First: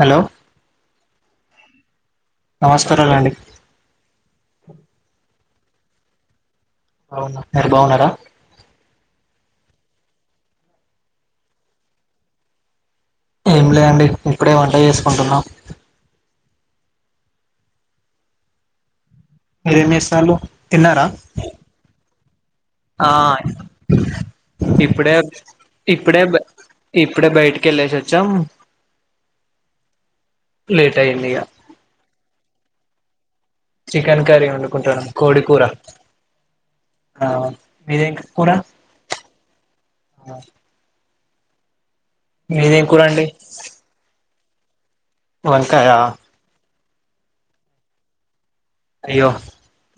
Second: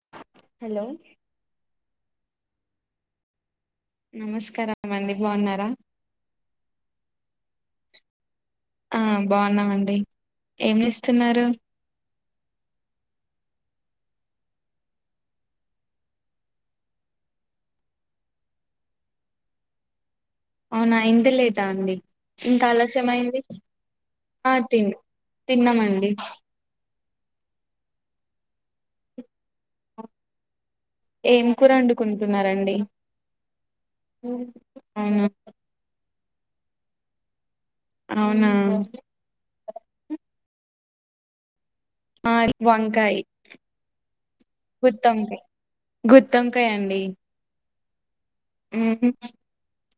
Hello hello నమస్కారాలండి నమస్కార అండి బాగున్నారా అవునా మీరు బాగున్నారా ఆ బాగున్నామండి ఏంని ఇస్తున్నారు ఏం లేదండి ఇప్పుడే వంట చేసుకుంటున్నాం అ రేమ చాలు అవునా ఇంద లేదా అండి ఇంకా ఆ ఆలస్యంయింది ఇప్పుడే ఇప్పుడే ఇప్పుడే బయటక వెళ సచ్చం ఏం కూర అండుకుంటున్నారంండి చికెన్ కర్రీ వండుకుంటున్నా అవునా కోడి కూూర ఆ మీర అవునా కూడా ఆలు కూర వంకాయ్ అండి గుత్తి వంకాయ గుత్తివంకాయండి మ్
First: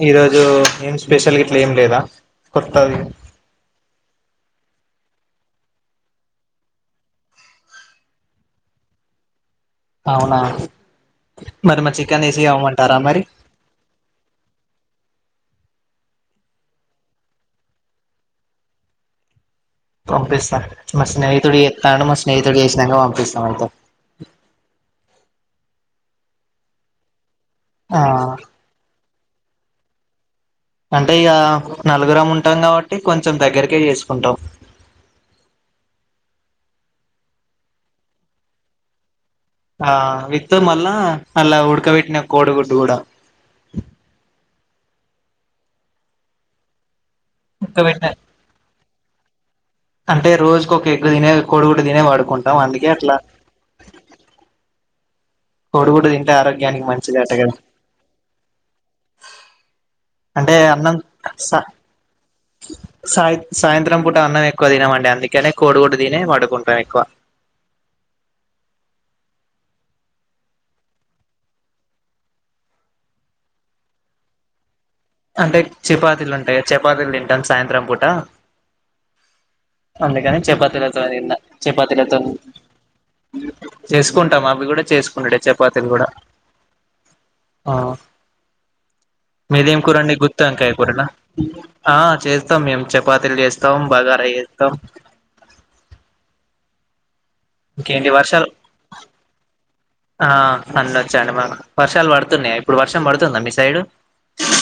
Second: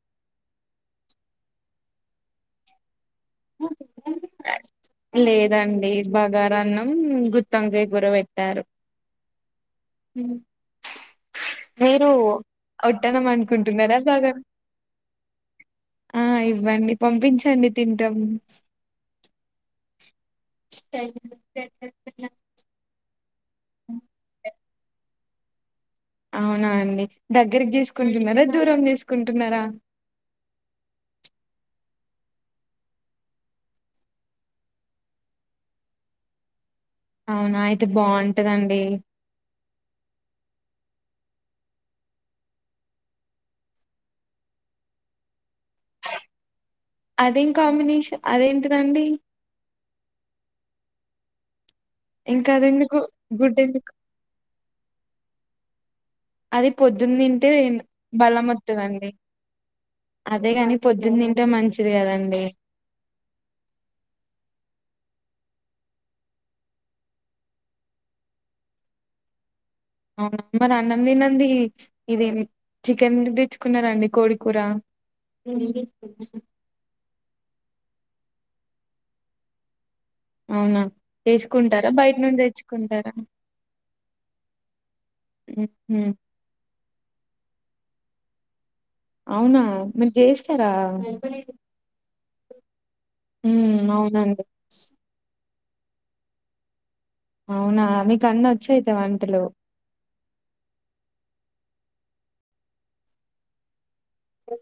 ఈ రోజు ఏం స్పెషల్ ఇట్లా ఏం లేదా కొత్తది లేదండి బగారన్నం గుత్తి వంకాయక కూర పెట్టారు అవునా మరి మా మీరు చికెన్ వేసి ఇవ్వమంటారా మరి ఒట్టనం అనుకుంటున్నారా బగార ఆ ఇవ్వండి పంపించండి తింటం పంపిస్తా మా స్నేహితుడు జేత్తాండు మా స్నేహితుడు జేసినాక పంపిస్తాం అయితే అవునా అండి దగ్గర ఆ దీసుకుంటున్నారా దూరం దీసుకుంటున్నారా అంటే ఇగ నలుగురం ఉంటాం కాబట్టి కొంచెం దగ్గరకే చేసుకుంటాం అవునా అయితే బావుంటదండి ఆ విత్తు మళ్ళా అల్లా ఉడకబెట్టిన కోడిగుడ్డు కూడా అదేం ఇంకా బెట్ట కాంబినేషన్ అదేంటిదండి అంటే రోజుకు ఒక ఎగ్ తినే కొడి గుడ్డు తినే ఇంకా పడుకుంటాం అందుకే అదెందుకు అట్లా గుడ్డు ఎందుకు కోడిగుడ్డు తింటే అది ఆరోగ్యానికి పొద్దున్న మంచిదట తింటే కదా బలమొత్తదండి అదే అంటే గాని అన్నం పొద్దున్న తింటే సా మంచిది కదండి సాయ సాయంత్రం పూట అన్నం ఎక్కువ తినమండి అందుక్ కనే కోడిగుడ్డు తినే పండుకుంటాం ఎక్కువ అవునా మరి అన్నం తినంది ఇదేం చికెన్ దెచ్చుకున్నారండి కోడి కూర అంటే చపాతీలు ఉంటాయా చపాతీలు తింటాం సాయంత్రం పూట అందుకని అవునా చపాతీలతో తిన్నా చేసుకుంటారా బయట చపాతీలతో నుండి తెచ్చుకుంటారా చేసుకుంటాం అవి కూడా చేసుకునుడే చపాతీలు కూడా మ్మ్. ఆ అవునా మీదేం కూరండి మీరు గుత్తివంకాయ కూరన చేస్తారా ఆ చేస్తాం మేము చపాతీలు చేస్తాం హ్మ్ బగారా అవునండి చేస్తాం ఆ అవునా ఇంకేంటి మీకు వర్షాలు అన్ని వచ్చయితే వంటలు ఆ అన్ని వచ్చండి మాకు వర్షాలు పడుతున్నాయా ఇప్పుడు వర్షం పడుతుందా మీ సైడు త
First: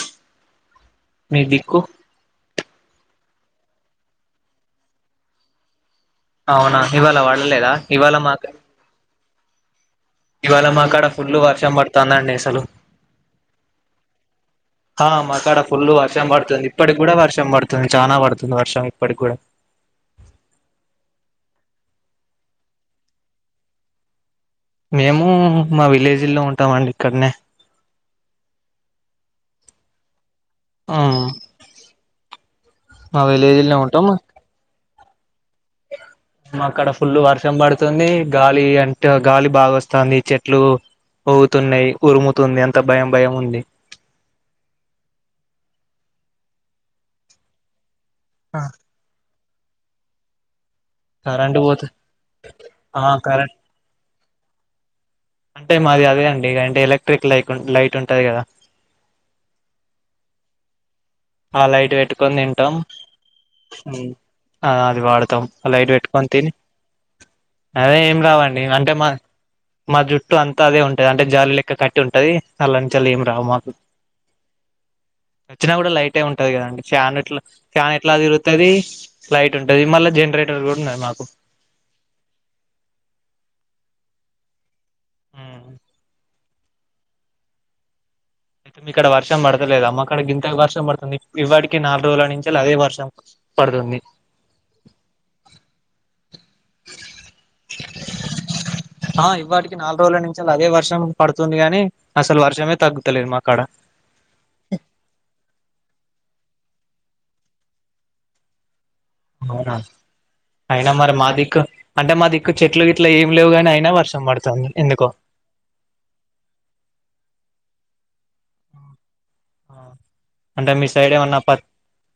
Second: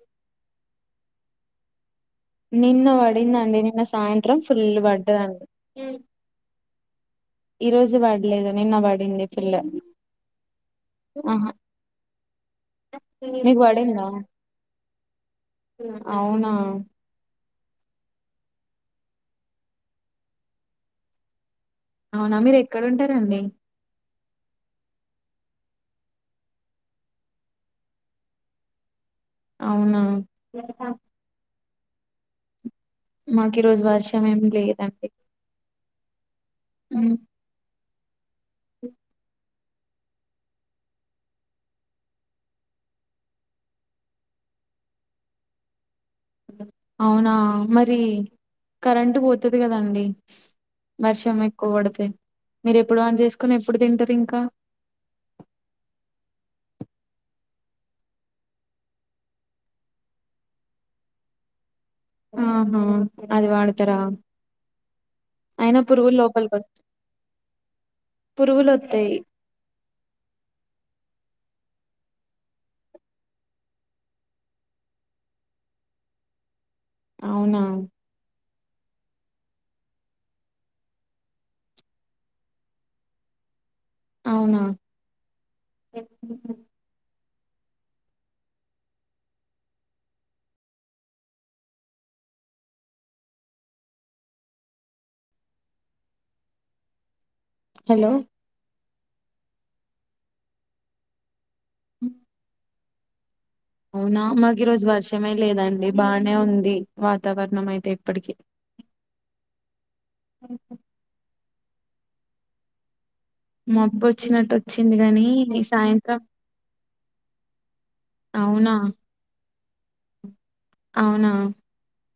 మీ మీకు నిన్న పడిందండి నిన్న సాయంత్రం ఫుల్ పడ్డదండి మ్ అవునా ఇవాళ పడలేదా ఇవాళ మాకు పిల్ల ఇవాళ మా అక్కడ ఫుల్ వర్షం పడతదండి అసలు మీకు పడిందా హా మాకాడ ఫుల్ వర్షం అవునా పడుతుంది ఇప్పటికి కూడా వర్షం పడు చానా పడుతుంది వర్షం ఇప్పటిక్ గూడా అవునా మీరు ఎక్కడుంటరండి మేము మా విలేజీల్లో ఉంటామండి ఇక్కడ్నే అవునా ఆ మా మాకు విలేజ్ ఈ రోజు వర్షం ఏమి లేదండి మా కాడ ఉమ్, ఫుల్ వర్షం పడుతుంది గాలి అంటే గాలి బాగా వస్ తాంది చెట్లు ఊగుతున్నాయి ఉరుముతుంది అంత భయం భయం ఉంది ఆ అవునా మరి కరెంట్ పోతది కదండి వర్షం కరెంట్ ఎక్కువ పోతే పడితే మీరు ఎప్పుడు ఆ ఆన్ చేసుకొని కరెంట్ ఎప్పుడు తింటారు ఇంకా అంటే మాది అదే అండి మీకంటే ఎలక్ట్రిక్ లైకు లైట్ ఉంటది కదా ఆ లైట్ పెట్టుకొని తింటాం ఆహా అది వాడతారా ఉమ్ ఆ అది వాడతాం ఆ అయినా లైట్ పురుగులు పెట్టుకొని తిని లోపలికి అదే ఏం రావండి పురుగులు అంటే మా వత్తాయి మా జుట్టు అంతా అదే ఉంటది అంటే జాలి లె క్క కట్టి ఉంటది అల్లనుంచెలేం రావు మాకు వచ్చినా కూడా లై ఎ ఉంటది కదండి ఫ్యాన్ ఇట్లా అవునా ఫ్యాన్ ఎట్లా తిరు తది లైట్ ఉంటది, మళ్ళా జనరేటర్ కూడా ఉన్నది మాకు ఆ అవునా అయితే మీకాడ వర్షం పడతలేదా మాకాడ గింత వర్షం పడుతుంది ఇవాటికి నాలుగు రోజుల నుంచెలి అదే వర్షం పడుతుంది హలో ఆ ఇవ్వాటికి నాలుగు రోజుల నుంచి అదే వర్షం పడుతుంది గానీ అసలు వర్షమే తగ్గుతలేదు మాకు అవునా మాకీరోజు వర్షమే లేదండి బానే ఉంది ది వాతావరణం అయితే ఇప్పటికి అవునా, అయినా మరి మా దిక్కు అంటే మా దిక్కు చెట్లు ఇట్లా ఏం లేవు గాని అయినా వర్షం మబ్బొచ్చినట్టు పడుతుంది వచ్చింది ఎందుకో గాని నీ సాయంత్రం అవునా అంటే మీ సైడ్ అవునా ఏమన్నా పత్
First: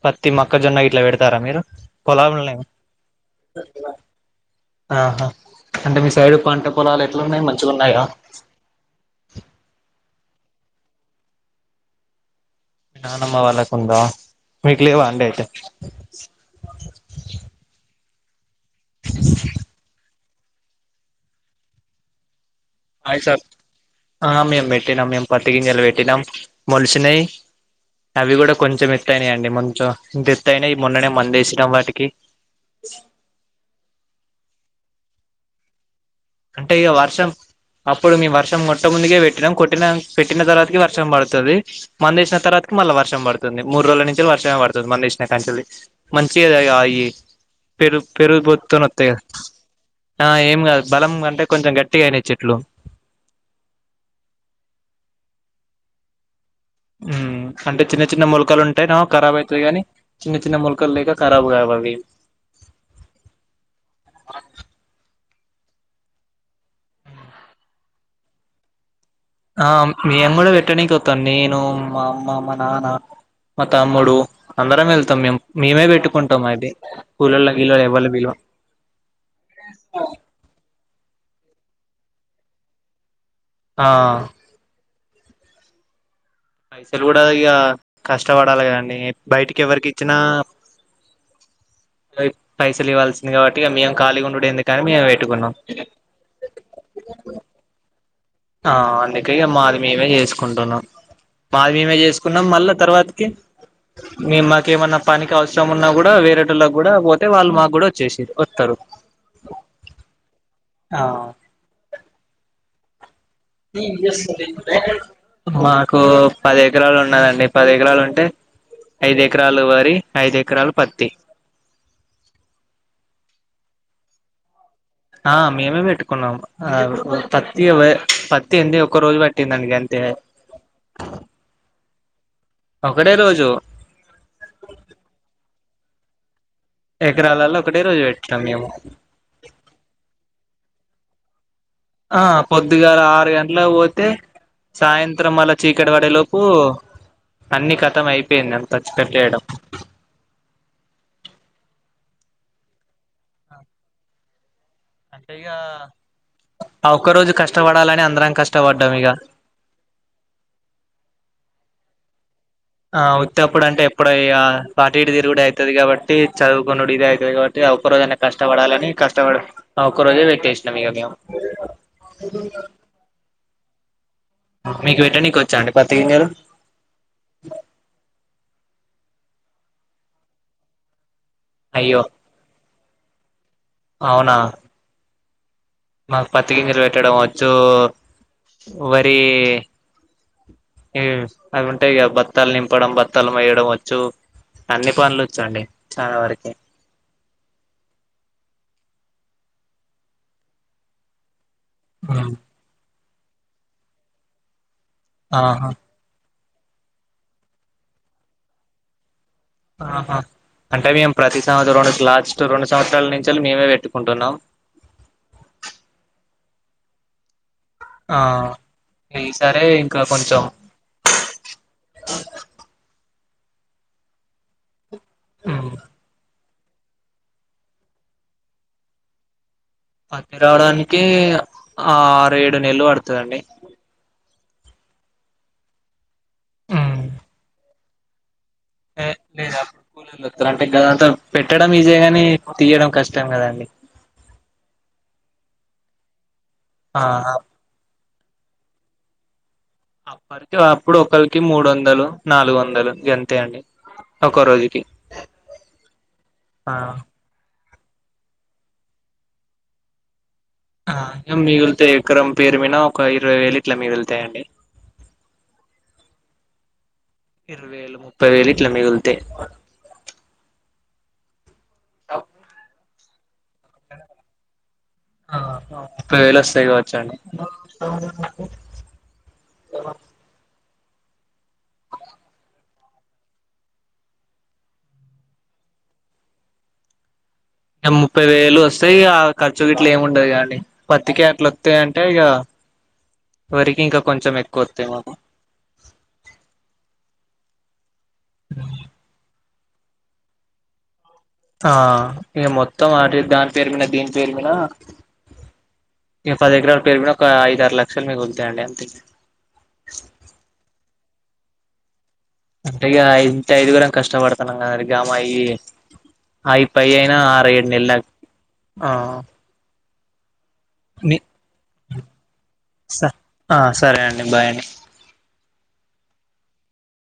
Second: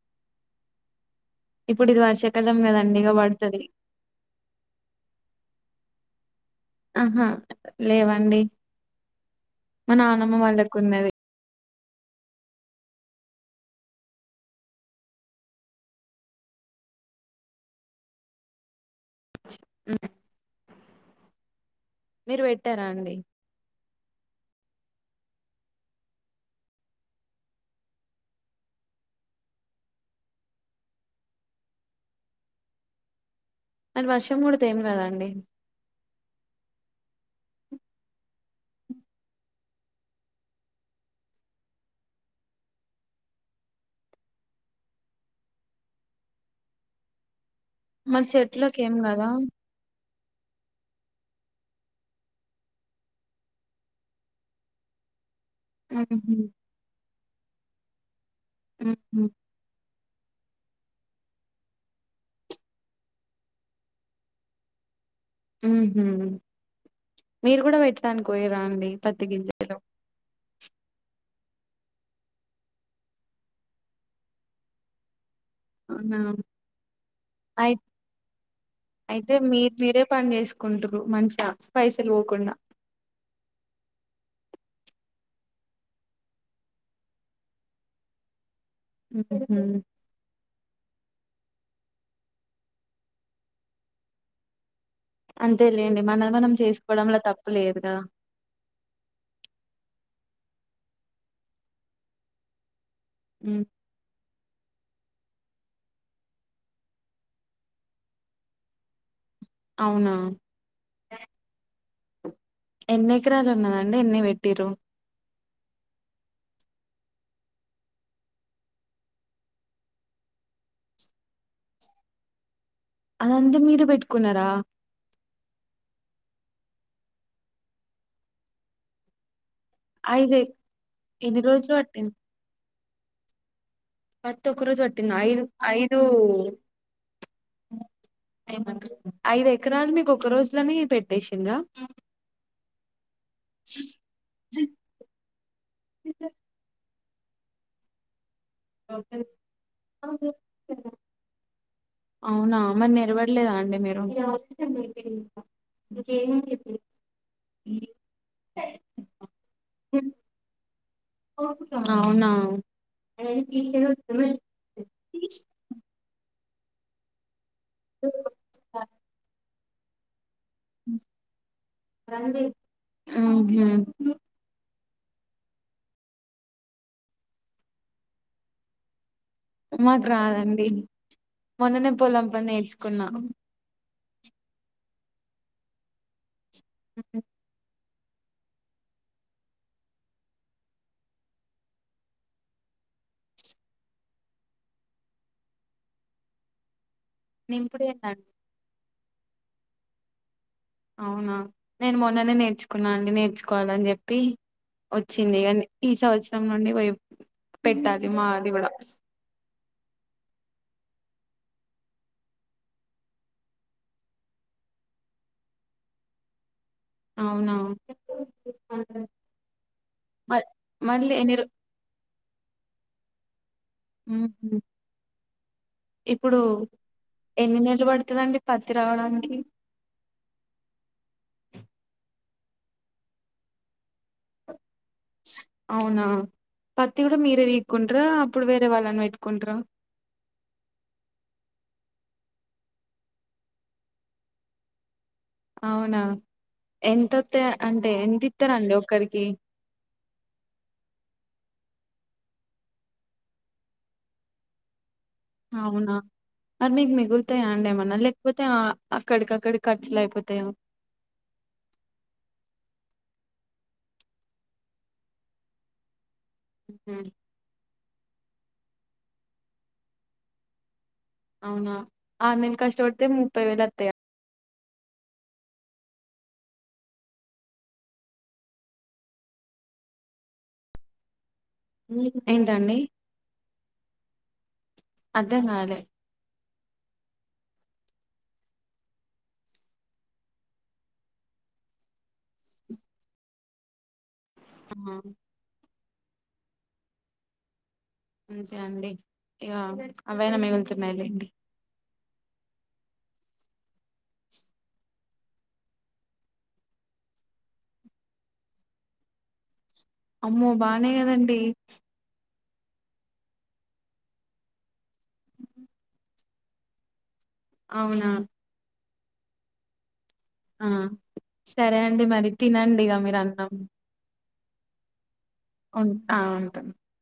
పత్తి మెుక్కజొన్న ఇట్లా పెడ తారా మీరు ఇప్పుడు ఇది పోలంల్నే వర్షాకాలం కదండి ఇక పడుతది ఆహా అంటే మీ సైడు పంట పొలాలు ఆహా ఎట్లున్నాయి మంచిగా ఉన్నాయా లేవండి అమ్మోలకున్నది నానమ్మ వాళ్ళకుందా మీకు లేవా అండి అయితే ఆ [unintelligible] మీరు పెట్టారా అండి హాయ్ సార్ ఆ మేము పెట్టినాం మేం పత్తి గింజలు పెట్టినాం మోలిసినయ్ అవి కూడా కొంచెం ఎత్తైనాయండి కొంచెం ఇంతెత్తయినాయ్ మొన్ననే మందేసినాం వాటికి అన్ వర్షం పడితే ఏం కదాండి అంటే ఇగ వర్షం అప్పుడు మీ వర్షం కొట్ట ముందుకే కొట్టిన పెట్టిన తర్వాతికి వర్షం పడుతది మందేసిన తర్వాతి మళ్ళా వర్షం పడుతుంది మూడు రోజుల నుంచి వర్షమే పడుతుంది మెున్నేసినా కాంచెలి, మంచి ఆ ఈ పెరుగు మరి చెట్లకి ఏం పెరుగుపోత్తోనోత్తయ్ గా కదా ఆ ఏం కాదు బలం అంటే కొంచెం గట్టిగా అయినయ్ చెట్లు ఊహూ ఉమ్ అంటే చిన్న చిన్న మెులకలు ఉంటేనో ఉహు కరాబ్ అవుతాయి గాని చిన్న చిన్న మెుల్కలు లేక ఖరాబ్ కావు అవి ఊహు మీరు కూడా పెట్టడానికి పోయిర్రా అండి పత్తి ఆ గింజలు మేము కూడా పెట్టనికి వోతా నేన్ ను మా అమ్మ, మా నాన్న, మా తమ్ముడు అందరం వెళ్తాం మేమ్ మేమే అవునా పెట్టుకుంటాం అది కూలోల్ల అయి గిలోల్లన్ ఎవ్వల్ని పిలువం అయితే మీర్ మీరే పని చేసుకుంటురు మంచిగా పైసలు పోకుండా ఆ పైసలు కూడా ఇగ కష్టపడాలి కదండి ఉహు. బయటికి ఎవ్వరికిచ్చినా పైసలు ఇవ్వాల్సింది కాబట్టి మేము ఖాళీగా ఉండుడేందు అంతే లేండి మనది మనం చేసుకోవడంలో తప్పు లేదుగద ఆ అందుకేగా మాది మేమే చేసుకుంటున్నాం, మాది మేమే చేసుకున్నాం మళ్ళా తర్వాతి కి ఉమ్, మాకేమన్నా పనికి అవసరం ఉన్నా కూడా వేరేటోళ్ళకి కూడా పోతే వాళ్ళు మాకు కూడా వచ్చేసిర్రు వత్తరు అవునా ఆ ఎన్ని. ఎకరాలు ఇ ఉన్నదండి వి స్ ఎన్ని సబ్జెక్టు ఇస్ పెట్టిరు ప్రాక్టికల్. మాకు పది ఎకరాలు ఉన్నదండి. పది ఎకరాలు ఉంటే ఐదు ఎకరాలు వరి, ఐదు ఎకరాలు పత్తి. అదంతా మీరె పెట్టుకున్నారా. ఆ మేమే పెట్టుకున్నాము. పత్తి, పత్తి ఎండి ఒక రోజు పట్టి పట్టిందండి గంతే. ఐదు ఎన్ని రోజులు పట్టింది ఒకటె రోజు. పత్తి ఒక్కరు వట్టిందా. ఐదు, ఐదు. ఎకరాలలో ఒకటే రోజు పెట్టినాం మ్ మేము అంటరు, ఐదు ఎకరాల్ మీకు ఒక రోజులనె పెట్. లెషింరా ఆ పొద్దుగాల ఆరు గంటల పోతే సాయంత్రం మళ్ళ చీకటివడే లోపు అన్ని కతం అయిపో. అయిపోయింది అంతా తెచ్చి కట్టేయడం. అవునా, మరి నిలవడలేదా అండి మీరు. అంటే ఇగా ఆ ఒక్క రోజు కష్టపడాలని అందరం కష్టపడ్డం ఇగ. ఓ అవునా. ఆ వుత్తప్పుడు అంటే ఎప్పుడొ ఊహూ ఇగ అటుఇటు తిరుగుడే అయితది కాబట్టి, చదువుకునుడు ఇదే అయితది కాబట్టి. ట్టి, ఆ ఒక్క రోజన్నా కష్టపడాలని కష్టవడ ఆ ఒక్క రోజే వెట్టి. ట్టేసినం ఇగ మేము. మీకు వెట్టనీకి వచ్చా అండి పత్తి గింజలు. మాకు రాదండి మొన్ననే అయ్యో పొలం పని నేర్చుకున్నా. అవునా. మాకు పత్తి గింజలు పెట్టడం వచ్చు. వరి ఉహ్ అవి ఉంటాయి కదా బత్తాలు నింపడం, బత్తాలు మోయడం వచ్చు. అన్ని పనులు ఒచ్చండి. చాలా వరకి. నింపుడు ఎన అవునా, నేను మొన్ననే నేర్చుకున్నా అండి నేర్చుకోవాలని చెప్పి. వచ్చింది కానీ, ఆహా ఈ సంవత్సరం నుండి వయు పెట్టాలి మాది కూడా. ఆహా అంటే మేము ప్రతి సంవత్సరం కి లాస్ట్ రెండు సంవత్సరాల నుంచి మేమే పెట్టుకుంటున్నాం. చ్ అవునా. ఆ ఈ సారే ఇంకా మ కొంచెం మళ్ళీ ఎన్ని రో మ్ ఉమ్, ఇప్పుడు. ఎన్ని నెలలు పడుతదండి, పత్తి రావడానికి. పత్తి రావడానికి ఆ ఆరు, ఏడు నెలలు పడుతదండి. అవునా, పత్తి కూడా మీరె వీక్కుంటరా. హే లేద కూలీలు వత్తరండి గ దంతా పెట్. పెట్టడం ఈజీ యే కాని, తీయడం కష్టం కదండి. అవునా, ఆ ఎంతొత్తయ్ అంటే ఎంత ఇత్తరు అండి, ఒకరికి. అప్పటికి అప్పుడు ఒక్కరికి మూడు వందలు, నాలుగు వందలు, గంతే అండి. ఒక రోజుకి. అవునా మరి ఆ మీకు మిగుల్తయా అండి, ఏం అన్న. లేకపోతే అక్కడికక్కడి ఖర్చులు అయిపోతయా. ఆ ఇగ మిగుళ్తే ఎకరం పేరు మీద ఒక ఇరవై వేలు ఇట్లా మిగులుతాయండి. హ మ్ ముప్పై వేలు ఇట్ల మిగులుతాయ్. అవునా ఆరునెల్లు కష్టపడితే ముప్పై వేలు అత్తయా. ముప్పై వేలు వస్తాయి కావచ్చు అండి ఏమో ఏంటండీ అర్ధం కాలే ఇగ ముప్పై వేలు వస్తాయి ఇగ ఖర్చు గిట్లా ఏముండదు కదండీ పత్తికే అట్లా వత్తయ్ అంటే ఇగ వరికి ఇంకా కొంచెం ఎక్కువ వస్తాయి ఆహా ఏమో అంతే అండి ఇగ అవ్వైనా మిగులుతున్నాయిలేండి ఆ ఇగ మొత్తం అ దాని పేరు మీద దీని పేరు మీద ఇ పది ఎకరాల పేరు మీద ఒక ఐదు ఆరు లక్షలు మీగులుతాయండి అంతే అమ్మో బానే కదండి అంటే ఇగ ఇంట్ల ఐదుగురం కష్టపడుతాన్నాము గా మాత్రం సంపాదించాలి ఆరు ఏడు నెలలు అండి అవునా ఆ సరే అండి మరి తినండి ఇక మీరు అన్నం ఆ సరే బాయ్ అండి ఆ ఉంటా